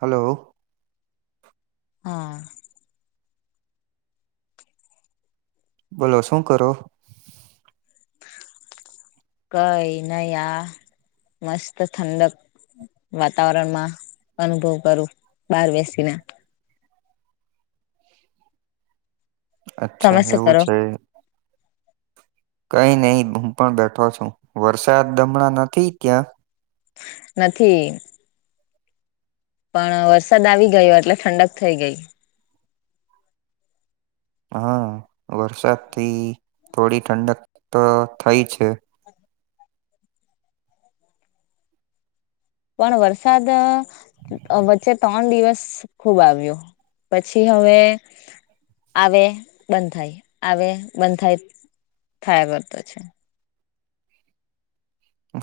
હાલો હા બોલો શું કરો? કઈ નઈ આ મસ્ત ઠંડક વાતાવરણમાં અનુભવ કરું બાર બેસીને તમે અચ્છા શું એવું કરો છે કઈ નહી હું પણ બેઠો છું વરસાદ દમણા નથી ત્યાં નથી પણ વરસાદ આવી ગયો એટલે ઠંડક થઈ ગઈ હા વરસાદથી થોડી ઠંડક તો થઈ છે પણ વરસાદ વચ્ચે ત્રણ દિવસ ખુબ આવ્યો પછી હવે આવે બંધ થાય આવે બંધ થાય થયા કર્તો છે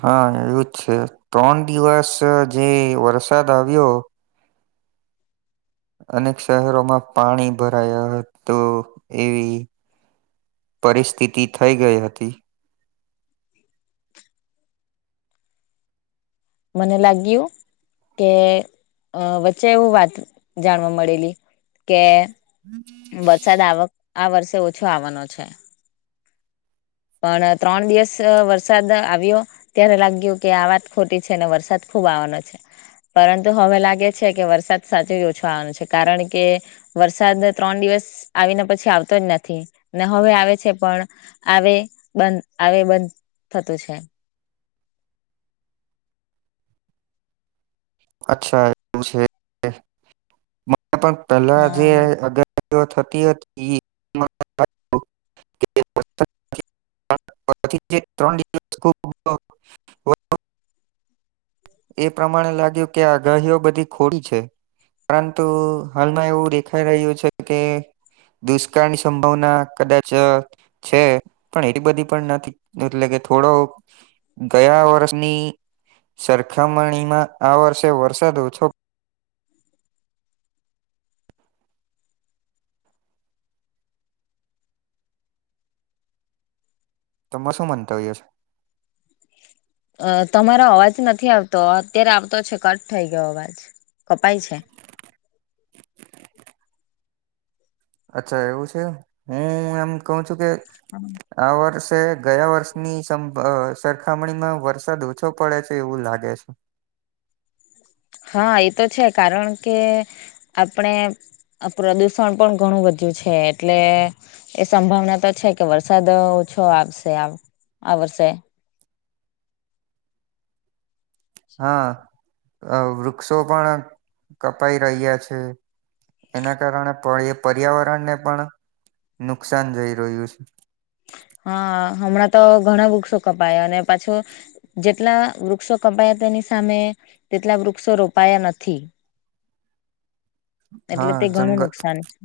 હા એવુંજ છે ત્રણ દિવસ જે વરસાદ આવ્યો અનેક શહેરોમાં પાણી ભરાયો હતો એવી પરિસ્થિતિ થઈ ગઈ હતી મને લાગ્યું કે અ વચ્ચે એવું વાત જાણવા મળેલી કે હમ સાદ આવક આ વર્ષે ઓછો આવાનો છે પણ ત્રણ દિવસ વરસાદ આવ્યો ત્યારે લાગ્યું કે આ વાત ખોટી છે અને વરસાદ ખુબ આવાનો છે પરંતુ હવે લાગે છે કે વરસાદ સાચે જ ઓછો આવાનો છે કારણ કે વરસાદ ત્રણ દિવસ આવીને પછી આવતો જ નથી ને હવે આવે છે પણ આવે બંધ આવે બંધ થતું છે અચ્છા એવું છે પણ પેલા જે હા અગ થતી હતી [unintelligible] [unintelligible] એ પ્રમાણે લાગ્યું કે આગાહીઓ બધી ખોટી છે પરંતુ હાલમાં એવું દેખાઈ રહ્યું છે કે દુષ્કાળની સંભાવના કદાચ છે પણ એટલી બધી પણ નથી એટલે કે થોડો ગયા વર્ષની સરખામણીમાં આ વર્ષે વરસાદ ઓછો. તોમાં શું મનતાવીય છે. અ તમારો અવાજ નથી આવતો અત્યારે આવતો છે કટ થઈ ગયો અવાજ કપાય છે. અચ્છા એવું છે હું એમ કઉું છું કે. હમ આ વર્ષે ગયા વર્ષની સમ સરખામણીમાં વરસાદ ઓછો પડે છે એવું લાગે છે. હા એ તો છે કારણ કે આપણે અ પ્રદુષણ પણ ઘણું વધ્યું છે એટલે એ સંભાવના તો છે કે વરસાદ ઓછો આવશે આ વર્ષે હા અ વૃક્ષો પણ કપાઈ રહ્યા છે એના કારણે પણ એ પર્યાવરણ ને પણ નુકસાન જઈ રહ્યું છે. હા હમણાં તો ઘણા બુક્સો કપાયા અને પાછું. જેટલા વૃક્ષો કપાયા તેની સામે તેટલા વૃક્ષો રોપાયા નથી. [inaudible] એટલે હા તે ઘણું જંગલ નુકસાન છે.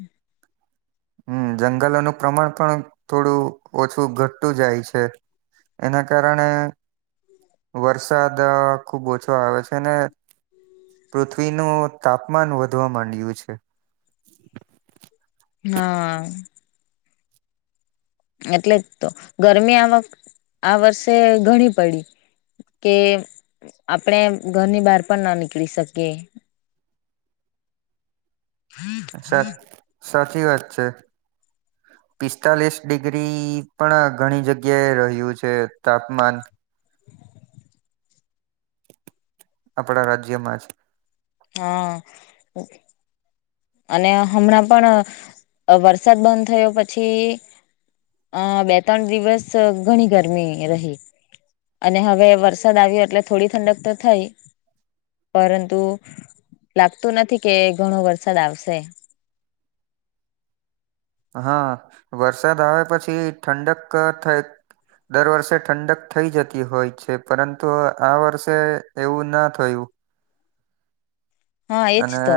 હમ જંગલોનું પ્રમાણ પણ થોડું ઓછું ઘટતું જાય છે. એના કારણે. વરસાદ ખુબ ઓછો આવે છે ને પૃથ્વીનું તાપમાન વધવા માંડય્યું છે. હા. એટલે જ તો ગરમી આ વ આ વર્ષે ઘણી પડી. કે આપણેે ઘરની બહાર પણ ના નીકળી શકીએ. સાઆ સાચી વાત છે. પિસ્તાલીસ ડિગ્રી પણ ઘણી જગ્યાએ રહ્યું છે તાપમાન. આપડા રાજ્યમાં જ હા. અને હમણાં પણ વરસાદ બંધ થયો પછી. આ બે ત્રણ દિવસ ઘણી ગરમી રહી. અને હવે વરસાદ આવ્યો એટલે થોડી ઠંડક તો થઈ. પરંતુ લાગતું નથી કે ઘણો વરસાદ આવશે. હા વરસાદ આવે પછી ઠંડક થઈ. દર વર્ષે ઠંડક થઈ જતી હોય છે પરંતુ આ વર્ષે એવું ના થયું. હા એજ અને તો.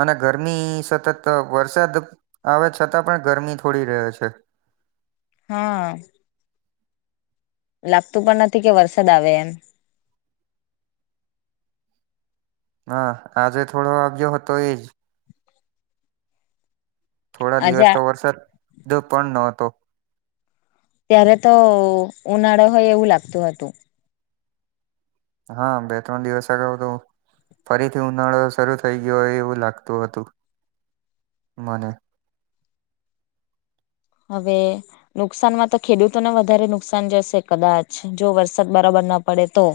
અને ગરમી સતત વરસાદ આવે છતાં પણ ગરમી થોડી રહે છે. હા આ. લાગતું પણ નથી કે વરસાદ આવે એમ. હા આજે થોડો આવયો હતો એજ. થોડા આજે દિવસ તો વરસાદ પણ ન હતો. ત્યારે તો ઉનાળો હોય એવું લાગતું હતું. હા બે ત્રણ દિવસ આગાઉ તો. ફરીથી ઉનાળો શરૂ થઈ ગયો હોય એવું લાગતું હતું મને. હવે. નુકસાનમાં તો ખેડૂતોને વધારે નુકસાન જશે કદાચ જો વરસાદ બરાબર ના પડે તો.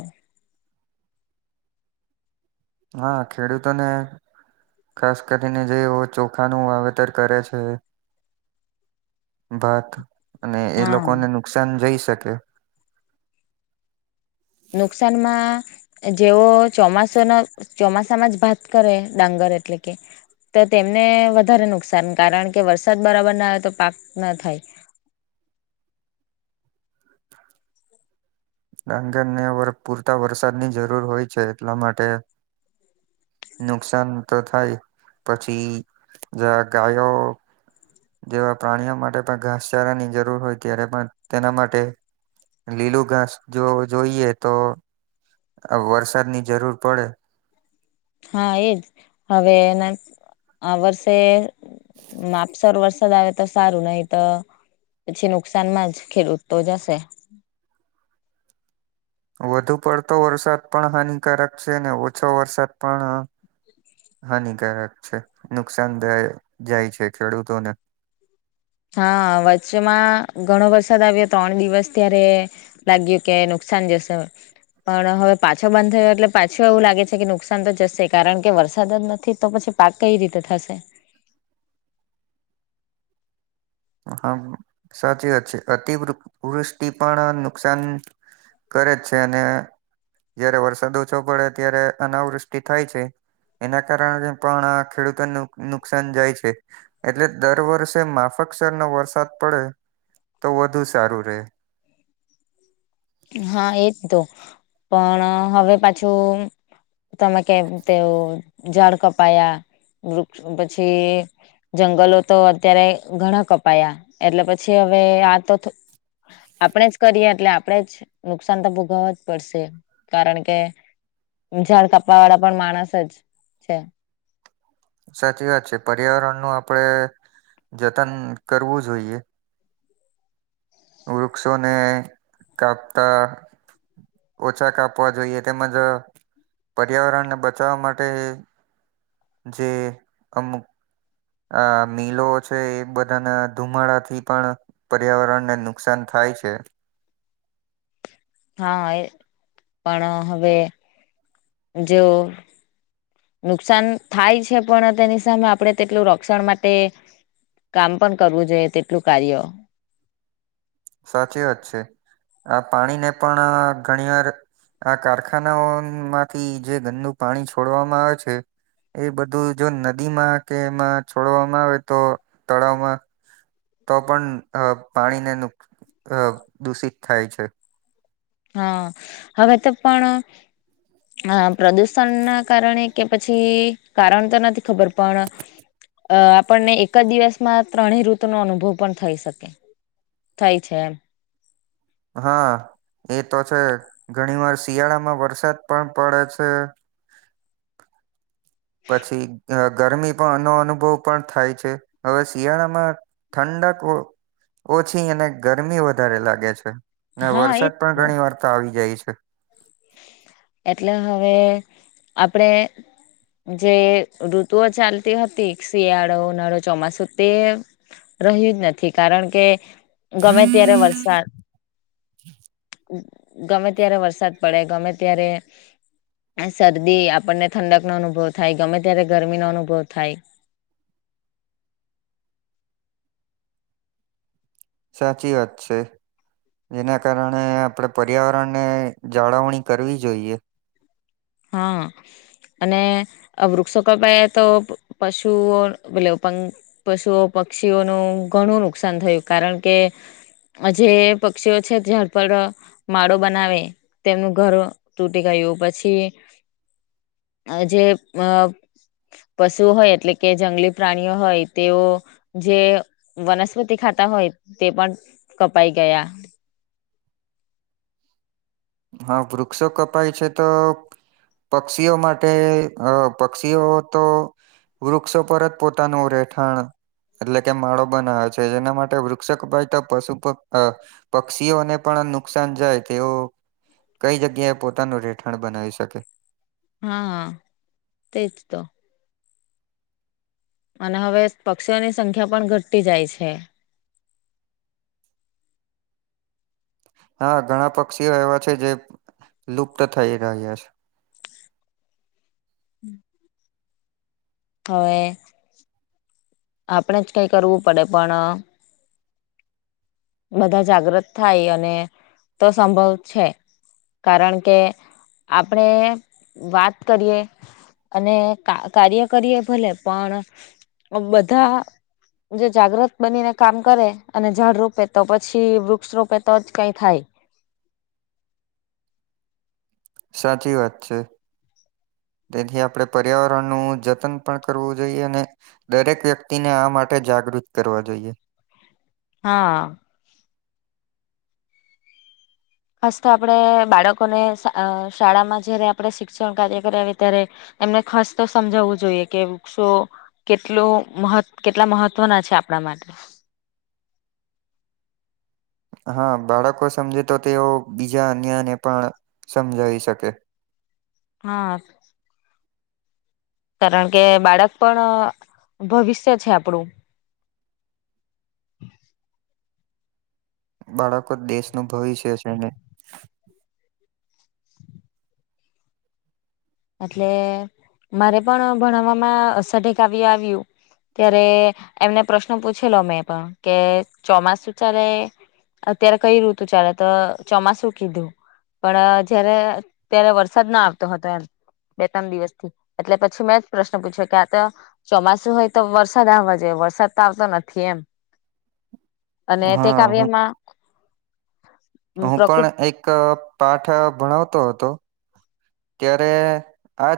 હા ખેડૂતોને. ખાસ કરીને જે ચોખા નું વાવેતર કરે છે. ભાત અને એ હા લોકોને નુકસાન જઈ શકે. નુકસાનમાં. જેવો ચોમાસોના ચોમાસામાં જ ભાત કરે ડાંગર એટલે કે તો તેમને વધારે નુકસાન કારણ કે વરસાદ બરાબર ના આવે તો પાક ના થાય. ડાંગર ને વર પૂરતા વરસાદની જરૂર હોય છે એટલા માટે. નુકસાન તો થાય પછી જ ગાયો. જેવા પ્રાણીઓ માટે પણ ઘાસચારાની જરૂર હોય ત્યારે પણ તેના માટે. લીલું ઘાસ જો જોઈએ તો આ વરસાદ ની જરૂર પડે હા, એજ હવેના આ વર્ષે, માપસર વર્ષે. તો સારું નહી તો, પછી નુકસાનમાં જ ખેડૂત તો જશે. વધુ પડતો વરસાદ પણ હાનિકારક છે અને ઓછો વરસાદ પણ હાનિકારક છે નુકસાન દાય જાય છે ખેડૂતોને. હા વચ્ચમાં ઘણો વરસાદ આવ્યો ત્રણ દિવસ ત્યારે. લાગ્યું કે નુકસાન જશે. પણ હવે પાછો બંધ થયો એટલે પાછું એવું લાગે છે કે નુકસાન તો જશે કારણ કે વરસાદ જ નથી તો પછી. પાક કઈ રીતે થશે? હમ્મ, સાચી વાત છે, અતિ વૃ વૃષ્ટિ પણ નુકસાન કરે જ છે અને જયારે વરસાદ ઓછો પડે ત્યારે અનાવૃષ્ટિ થાય છે. એના કારણે પણ આ ખેડૂતોને નુક નુકસાન જાય છે. એટલે દર વર્ષે માફકસરનો વરસાદ પડે તો વધુ સારું રે. હા એજ તો પણ હવે પાછું તમે કેમ તેઓ ઝાડ કપાયા વૃક્ષ પછી જંગલો તો અત્યારે ઘણા કપાયા એટલે પછી હવે આ તો થ આપણેે જ કરીએ, એટલે આપણેે જ નુકસાન તો ભોગવવા જ પડશે, કારણ કે ઝાડ કાપવા વાળા પણ માણસ જ છે. સાચી વાત છે, પર્યાવરણ નું આપડે જતન કરવું જોઈએ. વૃક્ષોને કાપતા. ઓછા કાપવા જોઈએ, તેમજ પર્યાવરણને બચાવવા માટે જે અમુક આ મિલો છે, એ બધાના ધુમાડા થી પણ પર્યાવરણ ને નુકસાન થાય છે. હા, એ પણ હવે જો નુકસાન થાય છે, પણ તેની સામે આપણે તેટલું રક્ષણ માટે કામ પન કરવું જોઈએ તેટલું કાર્ય સાચી વાત છે. આ પાણીને પણ ઘણી વાર આ કારખાનાઓમાંથી જે ગંદુંનું પાણી છોડવામાં આવે છે ઈ બધું જો નદીમાં કે એમાં છોડવામાં આવે તો તળાવમાં તો પણ પાણીને નુક અહ દૂષિત થાય છે. હા. હવે તો પણ હા. પ્રદુષણ ના કારણે કે પછી કારણ તો નથી ખબર પણ અહ આપણને એક જ દિવસમાં ત્રણેય ઋતુનો અનુભવ પણ થઈ શકે. થાય છે એમ. હા. એ તો છે. ઘણી વાર શિયાળામાં વરસાદ પણ પડે છે. પછી ગરમી પણ નો અનુભવ પણ થાય છે હવે શિયાળામાં ઠંડક ઓ ઓછી અને ગરમી વધારે લાગે છે. ને હા એજ વરસાદ પણ ઘણી વાર તો આવી જાય છે. એટલે હવે આપડે જે ઋતુઓ ચાલતી હતી, શિયાળો, ઉનાળો, ચોમાસું તે રહ્યું જ નથી, કારણ કે ગમે ત્યારે વરસાદ [inaudible] ગમે ત્યારે વરસાદ પડે ગમે ત્યારે આ શરદી આપણને ઠંડક નો અનુભવ થાય, ગમે ત્યારે ગરમીનો અનુભવ થાય. સાચી વાત છે. જેના કારણે આપડે પર્યાવરણને જાળવણી કરવી જોઈએ. હા. અને આ વૃક્ષો કપાએ તો પશુઓ પેલો [unintelligible] પશુઓ પક્ષીઓનું ઘણું નુકસાન થયું કારણ કે જે પક્ષીઓ છે ઝાડ પર માળો બનાવે. તેમનું ઘર તૂટી ગયું પછી અ જે મ પશુ હોય એટલે કે જંગલી પ્રાણીઓ હોય તેઓ જે વનસ્પતિ ખાતા હોય તે પણ કપાઈ ગયા. હા. વૃક્ષો કપાય છે તો પક્ષીઓ માટે અહ પક્ષીઓ તો વૃક્ષો પર જ પોતાનું રહેઠાણ એટલે કે માળો બનાવે છે. જેના માટે વૃક્ષ કપાઈ તો પશુ પક અહ પક્ષીઓને પણ નુકસાન જાય તેવો કઈ જગ્યાએ પોતાનું રહેેઠાણ બનાવી શકે. હા, હા. તે જ તો. અને હવે પક્ષીઓની સંખ્યા પણ ઘટતી જાય છે. હા ઘણા પક્ષીઓ એવા છે જે લુપ્ત થઈ રહ્યા છે. [inaudible] હવે આપણે જ કંઈ કરવું પડે પણ બધાં જાગ્રત થાય અને તો સંભવ છે. કારણ કે આપણે વાત કરીએ અને કા કાર્ય કરીએ ભલે પણ બધા જો જાગ્રૃત બનીને કામ કરે અને ઝાડ રોપે તો પછી વૃક્ષ રોપે તો જ કાઈ થાય. સાચી વાત છે. તેથી આપણે પર્યાવરણનું જતન પણ કરવું જોઈએ અને દરેક વ્યક્તિને આ માટે જાગૃત કરવા જોઈએ. હા. ખાસ તો આપણે બાળકોને શાળામાં જયારે આપણે અ શિક્ષણકાર્ય કરાવીએ ત્યારે એમને ખાસ તો સમજાવવું જોઈએ કે વૃક્ષો કેટલું મહ કેટલા મહત્વના છે આપણા માટે. હા બાળકો સમજે તો તેઓ બીજા અન્યને પણ સમજાવી શકે. હા. કારણ કે બાળક પણ ભવિષ્ય છે આપણું. હમ બાળકો જ દેશનું ભવિષ્ય છેને. એટલે મારે પણ ભણવામાં અ સ્વધ્યાય કાવ્ય આવ્યું. ત્યારે એમને પ્રશ્ન પૂછેલો મેં પણ કે ચોમાસું ચાલે અત્યારે કઈ ઋતુ ચાલે? તો ચોમાસું કીધું. પણ જયારે ત્યારે વરસાદ ના આવતો હતો એમ. બે ત્રણ દિવસથી એટલે પછી મેં જ પ્રશ્ન પૂછ્યો કે આ તો ચોમાસું હોય તો વરસાદ આવવા જોઈએ, વરસાદ તો આવતો નથી એમ. અને તે હા હું કાવ્યમાં હું પ્રકૃતિ પણ એક પાઠ ભણાવતો હતો ત્યારે આ